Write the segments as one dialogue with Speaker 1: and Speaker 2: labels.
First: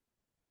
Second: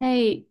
Speaker 1: 哎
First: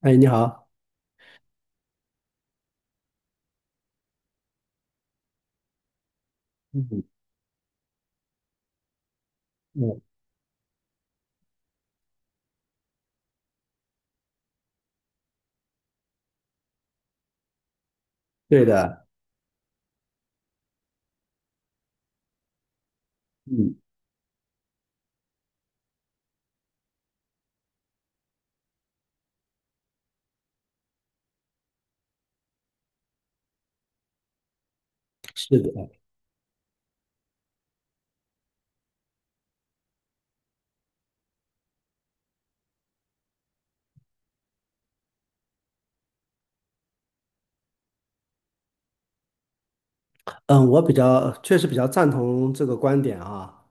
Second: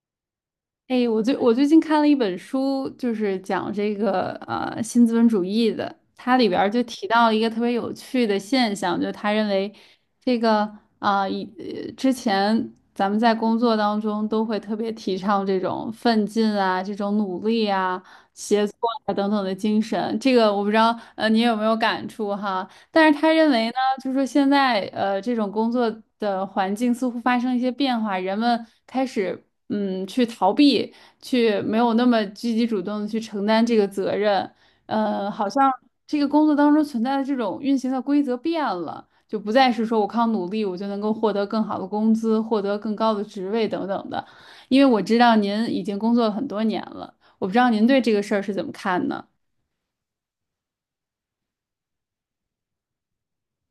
Speaker 2: 哎，你好。
Speaker 1: 哎，我最近看了一本书，就是讲这个新资本主义的，它里边儿就
Speaker 2: 嗯
Speaker 1: 提到了一个特别有趣的现象，就是他认为
Speaker 2: 嗯，
Speaker 1: 这个之前咱们在工作当中都会特别提倡这种奋进啊、这种努力啊、
Speaker 2: 对
Speaker 1: 协作
Speaker 2: 的。
Speaker 1: 啊等等的精神，这个我不知道你有没有感触哈？但是他认为呢，
Speaker 2: 嗯，
Speaker 1: 就是说现在这种工作的环境似乎发生一些变化，人们开始去逃避，去没有那么积极主动的去承担这个责任，好
Speaker 2: 是
Speaker 1: 像
Speaker 2: 的。
Speaker 1: 这个工作当中存在的这种运行的规则变了，就不再是说我靠努力我就能够获得更好的工资，获得更高的职位等等的。因为我知道您已经工作了很多年了，我不知道您对这个事儿是怎么看呢？
Speaker 2: 嗯，我确实比较赞同这个观点啊。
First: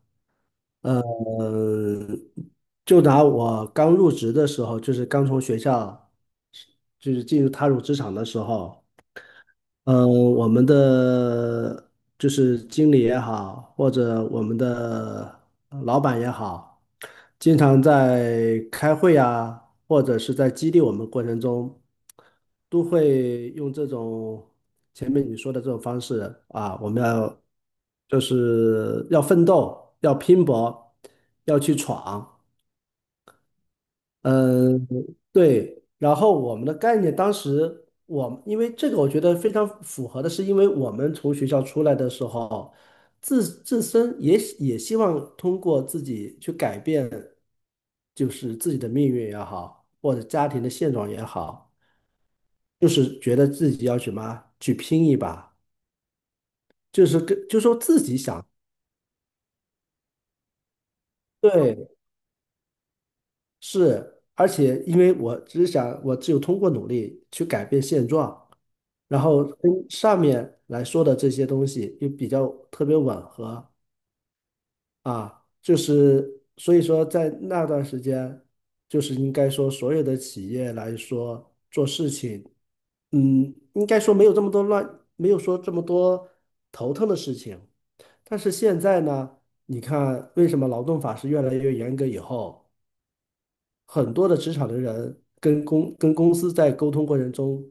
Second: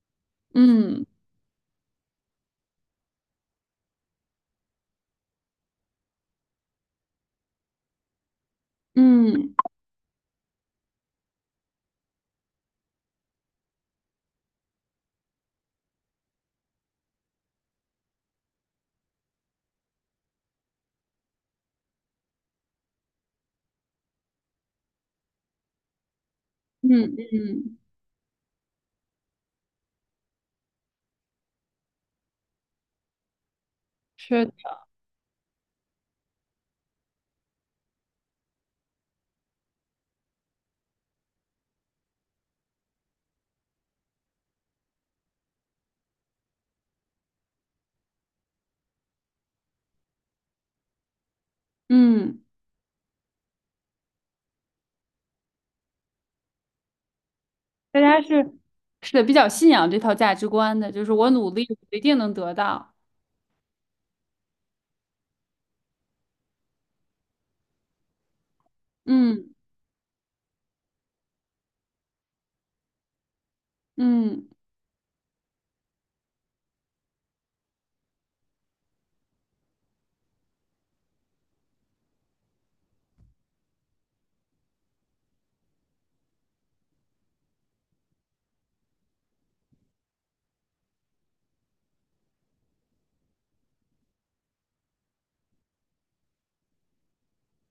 Speaker 1: 嗯
Speaker 2: 嗯，就拿我刚入职的时候，就是刚从学校，就是踏入职场的时候，
Speaker 1: 嗯嗯
Speaker 2: 嗯，我们的就是经理也好，或者我们的老板也好。经常在开会啊，或者是在激励我们过程中，都会用这种前面你说的这种方式啊，我们
Speaker 1: 嗯，
Speaker 2: 要
Speaker 1: 嗯
Speaker 2: 就是要奋斗，要拼搏，要去闯。
Speaker 1: 是
Speaker 2: 嗯，对。然后我们的概念，当时我们因为这个，我觉得非常符合的是，因为我们从学校出来的时候，自身也希望通过自己去改变，就是自己的命运也好，或者家庭的现状也好，
Speaker 1: 嗯，
Speaker 2: 就是觉得自己要去什么去拼一把，就是说
Speaker 1: 大
Speaker 2: 自己
Speaker 1: 家
Speaker 2: 想。
Speaker 1: 是是的，比较信仰这套价值观的，就是我努力，
Speaker 2: 对，
Speaker 1: 我一定能得到。
Speaker 2: 是，而且因为我只想，我只有通过努力去改变现状，然后
Speaker 1: 嗯
Speaker 2: 跟上面来说的这些东西又比较特别吻合
Speaker 1: 嗯，
Speaker 2: 啊，就是所以说在那段时间，就是应该说所有的企业来说做事情。嗯，应该说没有这么多乱，没有说这么多头疼的事情。但是现在呢，你看为什么劳动法是越来越严格以后，很多的职场的人跟公司在沟通过程中，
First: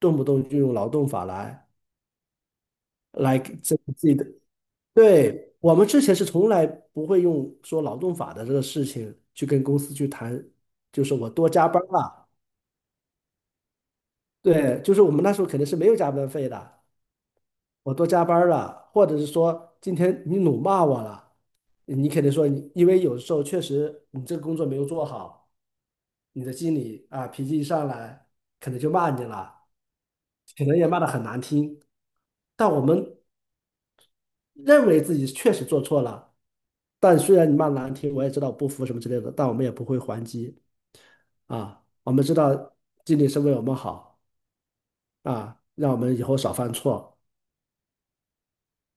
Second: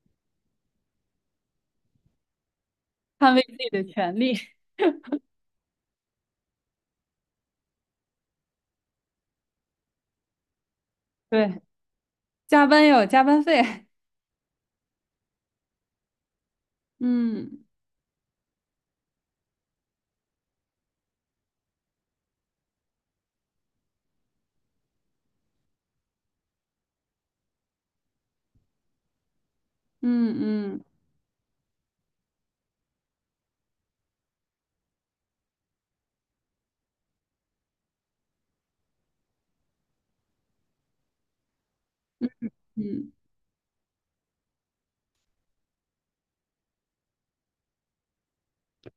Speaker 2: 动不动就用劳动法来。
Speaker 1: 捍卫
Speaker 2: like
Speaker 1: 自己
Speaker 2: 这
Speaker 1: 的
Speaker 2: 个自
Speaker 1: 权
Speaker 2: 己的，
Speaker 1: 利，
Speaker 2: 对，我们之前是从来不会用说劳动法的这个事情去跟公司去谈，就是 我多
Speaker 1: 对，
Speaker 2: 加班儿了。
Speaker 1: 加班要有加班费。
Speaker 2: 对，就是我们那时候肯定是没有加班费的，
Speaker 1: 嗯
Speaker 2: 我多加班儿了，或者是说今天你辱骂我了，你肯定说你，因为有时候确实你这个工作没有做好，你的经理啊脾气一上来，可能就骂你了，
Speaker 1: 嗯
Speaker 2: 可能
Speaker 1: 嗯
Speaker 2: 也骂得很难听，但我们认为自己确实做错了，但虽然你骂难听，我也知道不服什么之类的，但我们也不会还击啊。我们
Speaker 1: 嗯
Speaker 2: 知道
Speaker 1: 嗯，
Speaker 2: 经理是为我们好啊，让我们以后少犯错。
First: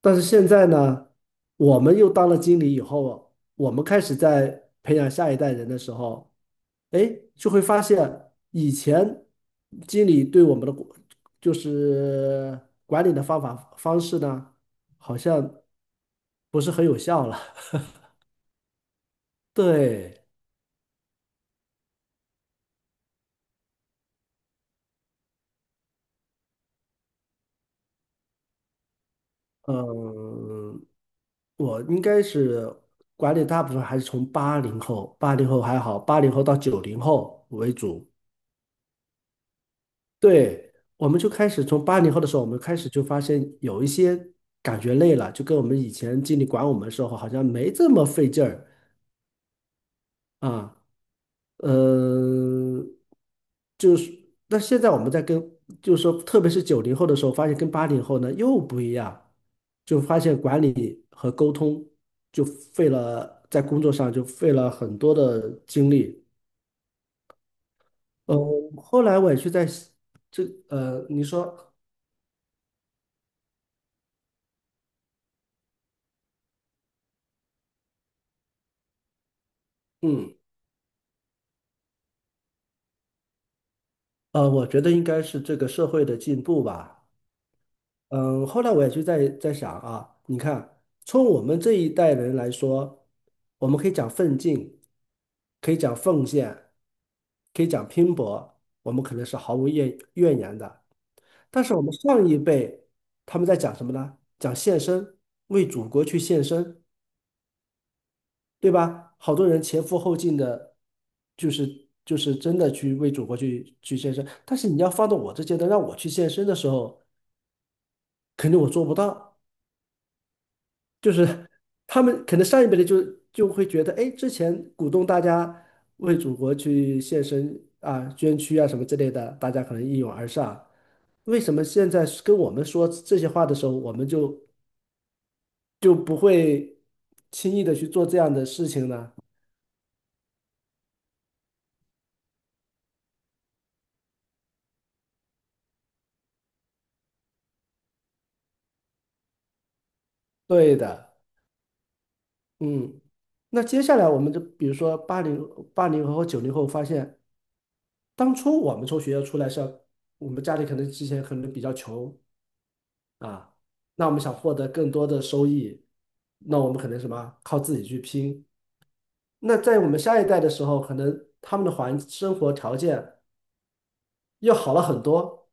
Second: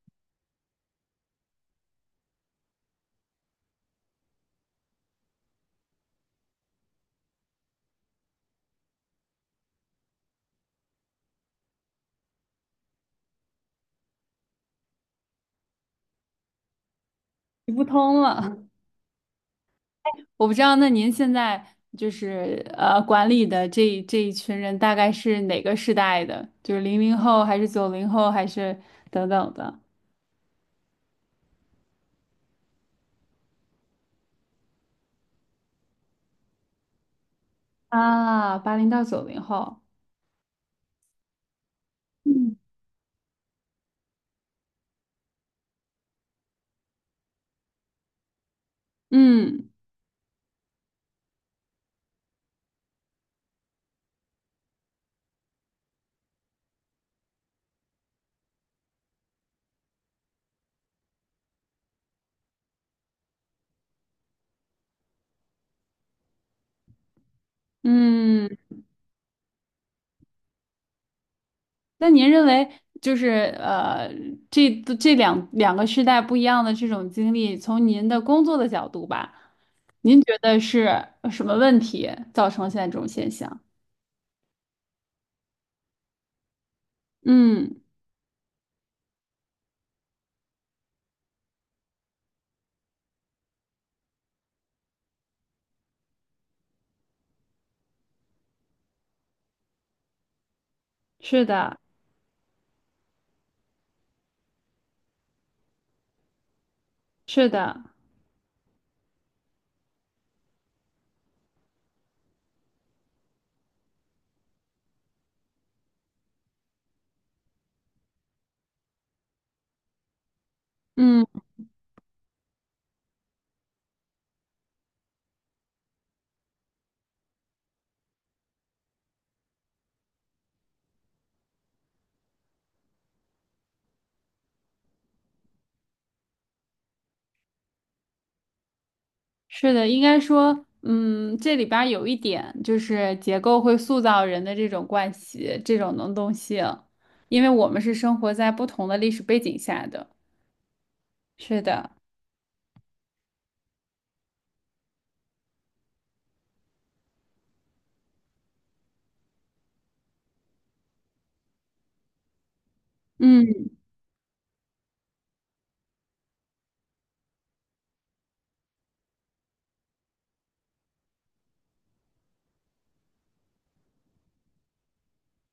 Speaker 2: 但是现在呢，我们又当了经理以后，我们开始在培养下一代人的时候，哎，就会发现以前经理对我们的管就是管理的方法方式呢，好像不是很有效了。
Speaker 1: 行不通了。
Speaker 2: 对。
Speaker 1: 我不知道，那您现在就是管理的这一群人大概是哪个时代的？就是零零后还是九零后还是等等的？
Speaker 2: 嗯，我应该是管理大部分还是从八零后，八零后还好，八零后到九零后为主。
Speaker 1: 啊，80到90后。
Speaker 2: 对，我们就开始从八零后的时候，我
Speaker 1: 嗯
Speaker 2: 们开始就发现有一些感觉累了，就跟我们以前经理管我们的时候好像没这么费劲儿
Speaker 1: 嗯。
Speaker 2: 啊。嗯，就是，那现在我们在跟，就是说，特别是九零后的时候，发现跟八零后呢又不一样，就发现管理和沟通就费了，在工作上就费了很多的精力。呃，
Speaker 1: 嗯，
Speaker 2: 后来我也去在这，呃，你说，
Speaker 1: 那您认为就是呃，这这两个时代不一样的这种经历，从您的工作的角度吧，您
Speaker 2: 嗯，
Speaker 1: 觉得是什么问题造成了现在这种现象？
Speaker 2: 呃，我觉得应该是这个社会的进步吧。
Speaker 1: 嗯，
Speaker 2: 嗯，后来我也去在想啊，你看，从我们这一代人来说，我们可以讲奋进，可以讲奉献，可以讲拼搏，我们可能是毫无怨言的。
Speaker 1: 是
Speaker 2: 但是
Speaker 1: 的，
Speaker 2: 我们上一辈，他们在讲什么呢？讲献身，为祖国去献身，
Speaker 1: 是的，
Speaker 2: 对吧？好多人前赴后继的，就是真的去为祖国去献身。但是你要放到我这阶段，让我去献身的时候，肯定我做不到。就
Speaker 1: 嗯，
Speaker 2: 是他们可能上一辈的就会觉得，哎，之前鼓动大家为祖国去献身啊、捐躯啊什么之类的，大家可能一拥而上。为什么现在跟我们说这些话的时候，我们就不会轻易的去做这样的事情呢？
Speaker 1: 是的，应该说，嗯，这里边儿有一点就是结构会塑造人的这种惯习，这种能动性，因为我们是生活在不同的历史背景下的。
Speaker 2: 对的，
Speaker 1: 是的，
Speaker 2: 嗯。那接下来我们就比如说八零后和九零后，发现当初我们从学校出来是要，我们家里可能之前可能比较穷，啊，
Speaker 1: 嗯，
Speaker 2: 那我们想获得更多的收益，那我们可能什么，靠自己去拼。那在我们下一代的时候，可能他们的生活条件又好了很多，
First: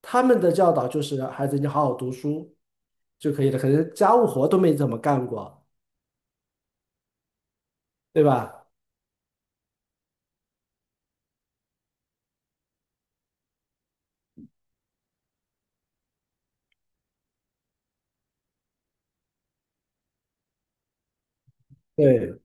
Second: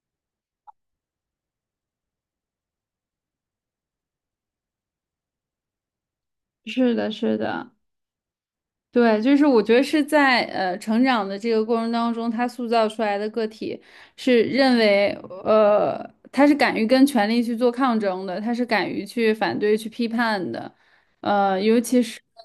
Speaker 2: 他们的教导就是孩子你好好读书就可以了，可能家务活都没怎么干过，
Speaker 1: 是的，是的。
Speaker 2: 对吧？
Speaker 1: 对，就是我觉得是在成长的这个过程当中，他塑造出来的个体是认为，呃，他是敢于跟权力去做抗争的，他是敢于去反对、去批判的，呃，尤其是
Speaker 2: 对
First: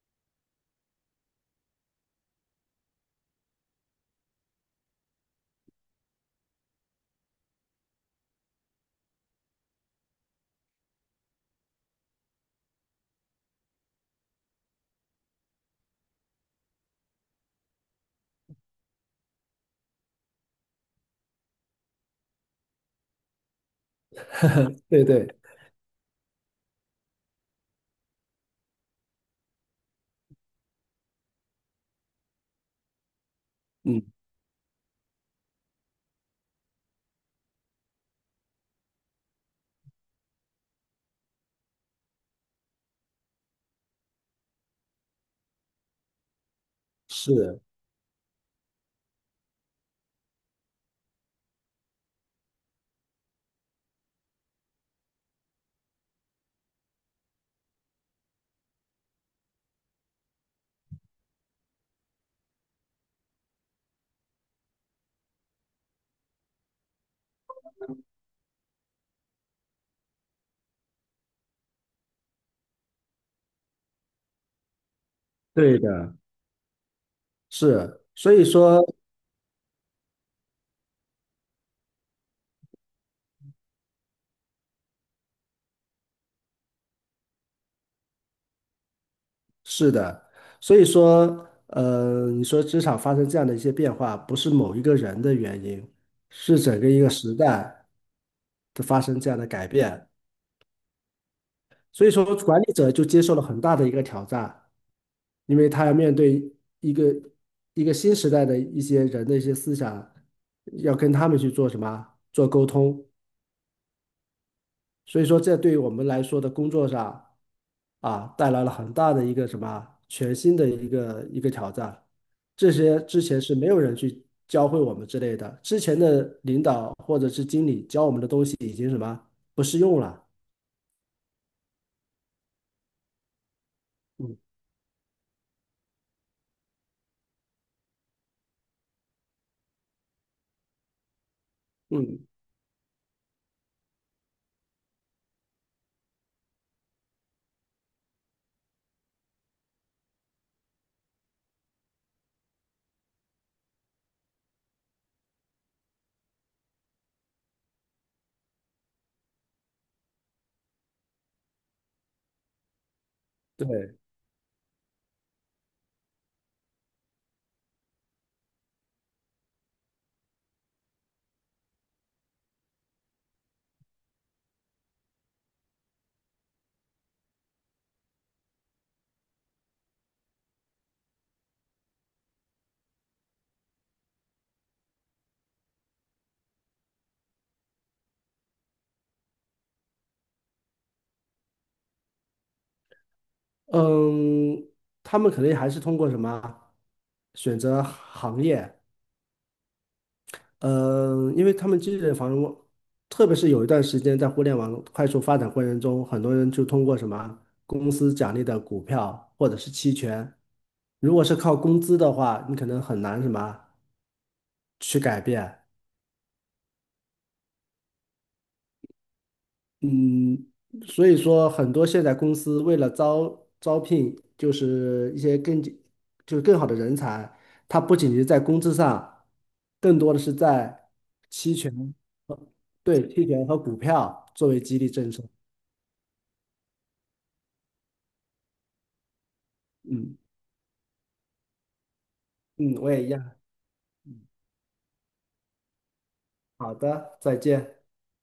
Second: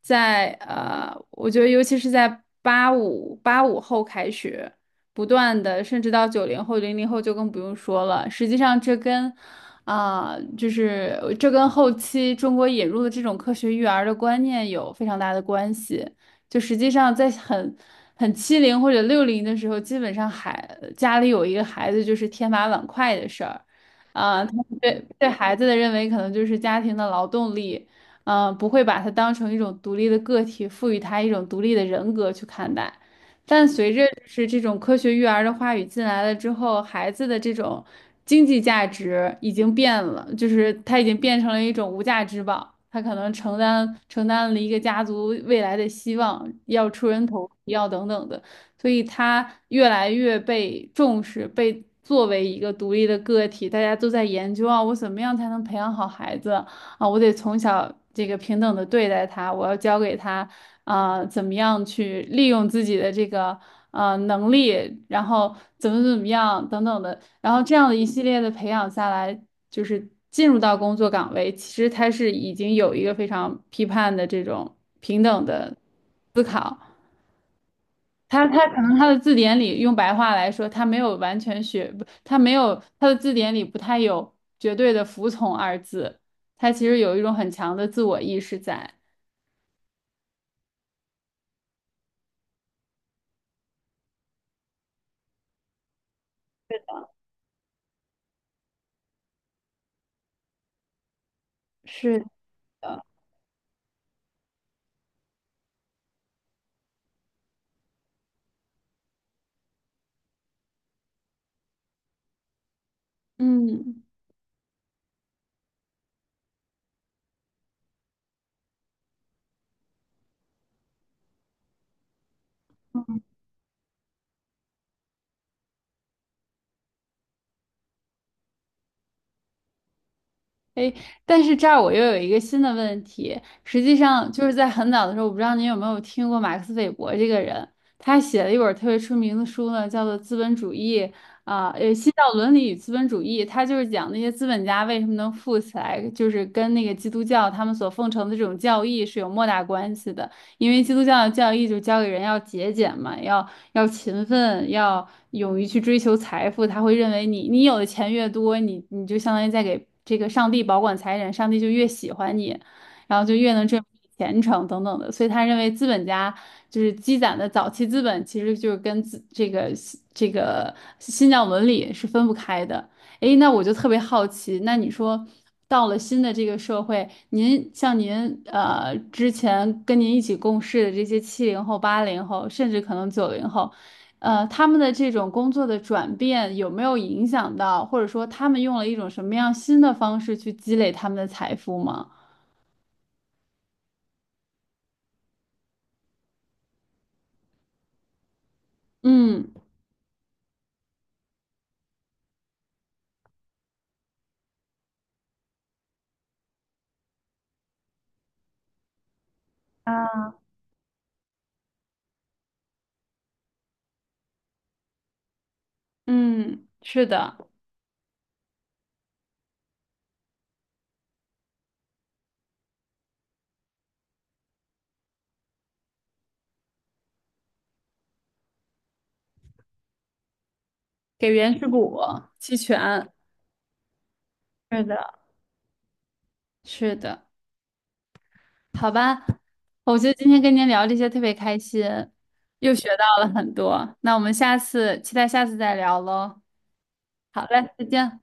Speaker 1: 在呃，我觉得尤其是在八五后开始。不断的，甚至到90后、00后就更不用说了。实际上，这跟啊、就是这跟后期中国引入的这种科学育儿的观念有非常大的关系。就实际上，在很七零或者60的时候，基本上孩家里有一个孩子就是天马碗筷的事儿，啊、他们对
Speaker 2: 对对，
Speaker 1: 对孩子的认为可能就是家庭的劳动力，嗯、不会把他当成一种独立的个体，赋予他一种独立的人格去看待。但随
Speaker 2: 嗯，
Speaker 1: 着就是这种科学育儿的话语进来了之后，孩子的这种经济价值已经变了，就是他已经变成了一种无价之宝，他可能承担了一个家族未来的希望，要出人头
Speaker 2: 是，
Speaker 1: 地，要等等的，所以他越来越被重视，被作为一个独立的个体，大家都在研究啊，我怎么样才能培养好孩子啊？我得从小这个平等的对待他，我要教给他。啊，怎么样去利用自己的这个能力，然后怎么样等等的，然后这样的一系列的培养下来，就是进入到工作岗位，其实他是已经有一个非常批判的这种平等的。
Speaker 2: 对的。是，所以
Speaker 1: 他可
Speaker 2: 说。
Speaker 1: 能他的字典里用白话来说，他没有完全学，不，他没有他的字典里不太有绝对的服从二字，他其实有一种很强的自我意识在。
Speaker 2: 是的，所以说，呃，你说职场发生这样的一些变化，不是某一个人的原因，是整个一个时代的发生这样的改变。所以
Speaker 1: 是
Speaker 2: 说，管理者
Speaker 1: 的，
Speaker 2: 就接受了很大的一个挑战，因为他要面对一个一个新时代的一些人的一些思想，要跟他们去做什么，做沟通。
Speaker 1: 嗯。
Speaker 2: 所以说，这对于我们来说的工作上。啊，带来了很大的一个什么啊全新的一个挑战。这些之前是没有人去教会我们之类的，之前的领导或者是经理教我们的东西已经什么啊不适用了。
Speaker 1: 哎，但是这儿我又有一个新的问题，实际上
Speaker 2: 嗯
Speaker 1: 就是在很早的时候，我不知道您有没有听过马克思韦伯这个人，他写了一本儿特别出名的书呢，叫做《资本主义》啊，《新
Speaker 2: 嗯，
Speaker 1: 教伦理与资本主义》，他就是讲那些资本家为什么能富起来，就是跟那个基督教他们所奉承的这种教义是有莫大关系的，因为基督教的教义就教给人要节俭嘛，要勤奋，要勇于去追求财富，他会认为你有的钱越多，你就相当于在给这个上帝保管财产，上帝就越喜欢你，然后就越能挣明
Speaker 2: 对，
Speaker 1: 你虔诚等等的。所以他认为资本家就是积攒的早期资本，其实就是跟自这个这个新教伦理是分不开的。诶，那我就特别好奇，那你说到了新的这个社会，您之前跟您一起共事的这些70后、80后，甚至可能九零后，他们的这种工作的转变有没有影响到，或者说他们用了一种什么样新的方式去积累他们的财富吗？
Speaker 2: 嗯，他们肯定还是通过什么啊选择行业。
Speaker 1: 嗯
Speaker 2: 嗯，因为他们积累的房屋，特别是有一段时间在互联网快速发展过程中，很多人就通过什么公司奖励的股票或者是期
Speaker 1: 啊，
Speaker 2: 权，如果是靠工资的话，你可能很难什么去改变。
Speaker 1: 嗯，是的，
Speaker 2: 嗯，所以说很多现在公司为了招聘，就是一些更就是更好的人才，它不仅是在工资上，更多的是在
Speaker 1: 给
Speaker 2: 期
Speaker 1: 原始
Speaker 2: 权，
Speaker 1: 股期
Speaker 2: 对，
Speaker 1: 权，
Speaker 2: 期权和股票作为激
Speaker 1: 是
Speaker 2: 励政
Speaker 1: 的，
Speaker 2: 策。
Speaker 1: 是的。好吧，我觉得
Speaker 2: 嗯
Speaker 1: 今天跟您聊这些特别开心，又
Speaker 2: 嗯，
Speaker 1: 学
Speaker 2: 我
Speaker 1: 到
Speaker 2: 也一
Speaker 1: 了
Speaker 2: 样。
Speaker 1: 很多。那我们下次期待下次再聊喽。
Speaker 2: 好的，再
Speaker 1: 好嘞，
Speaker 2: 见。
Speaker 1: 再见。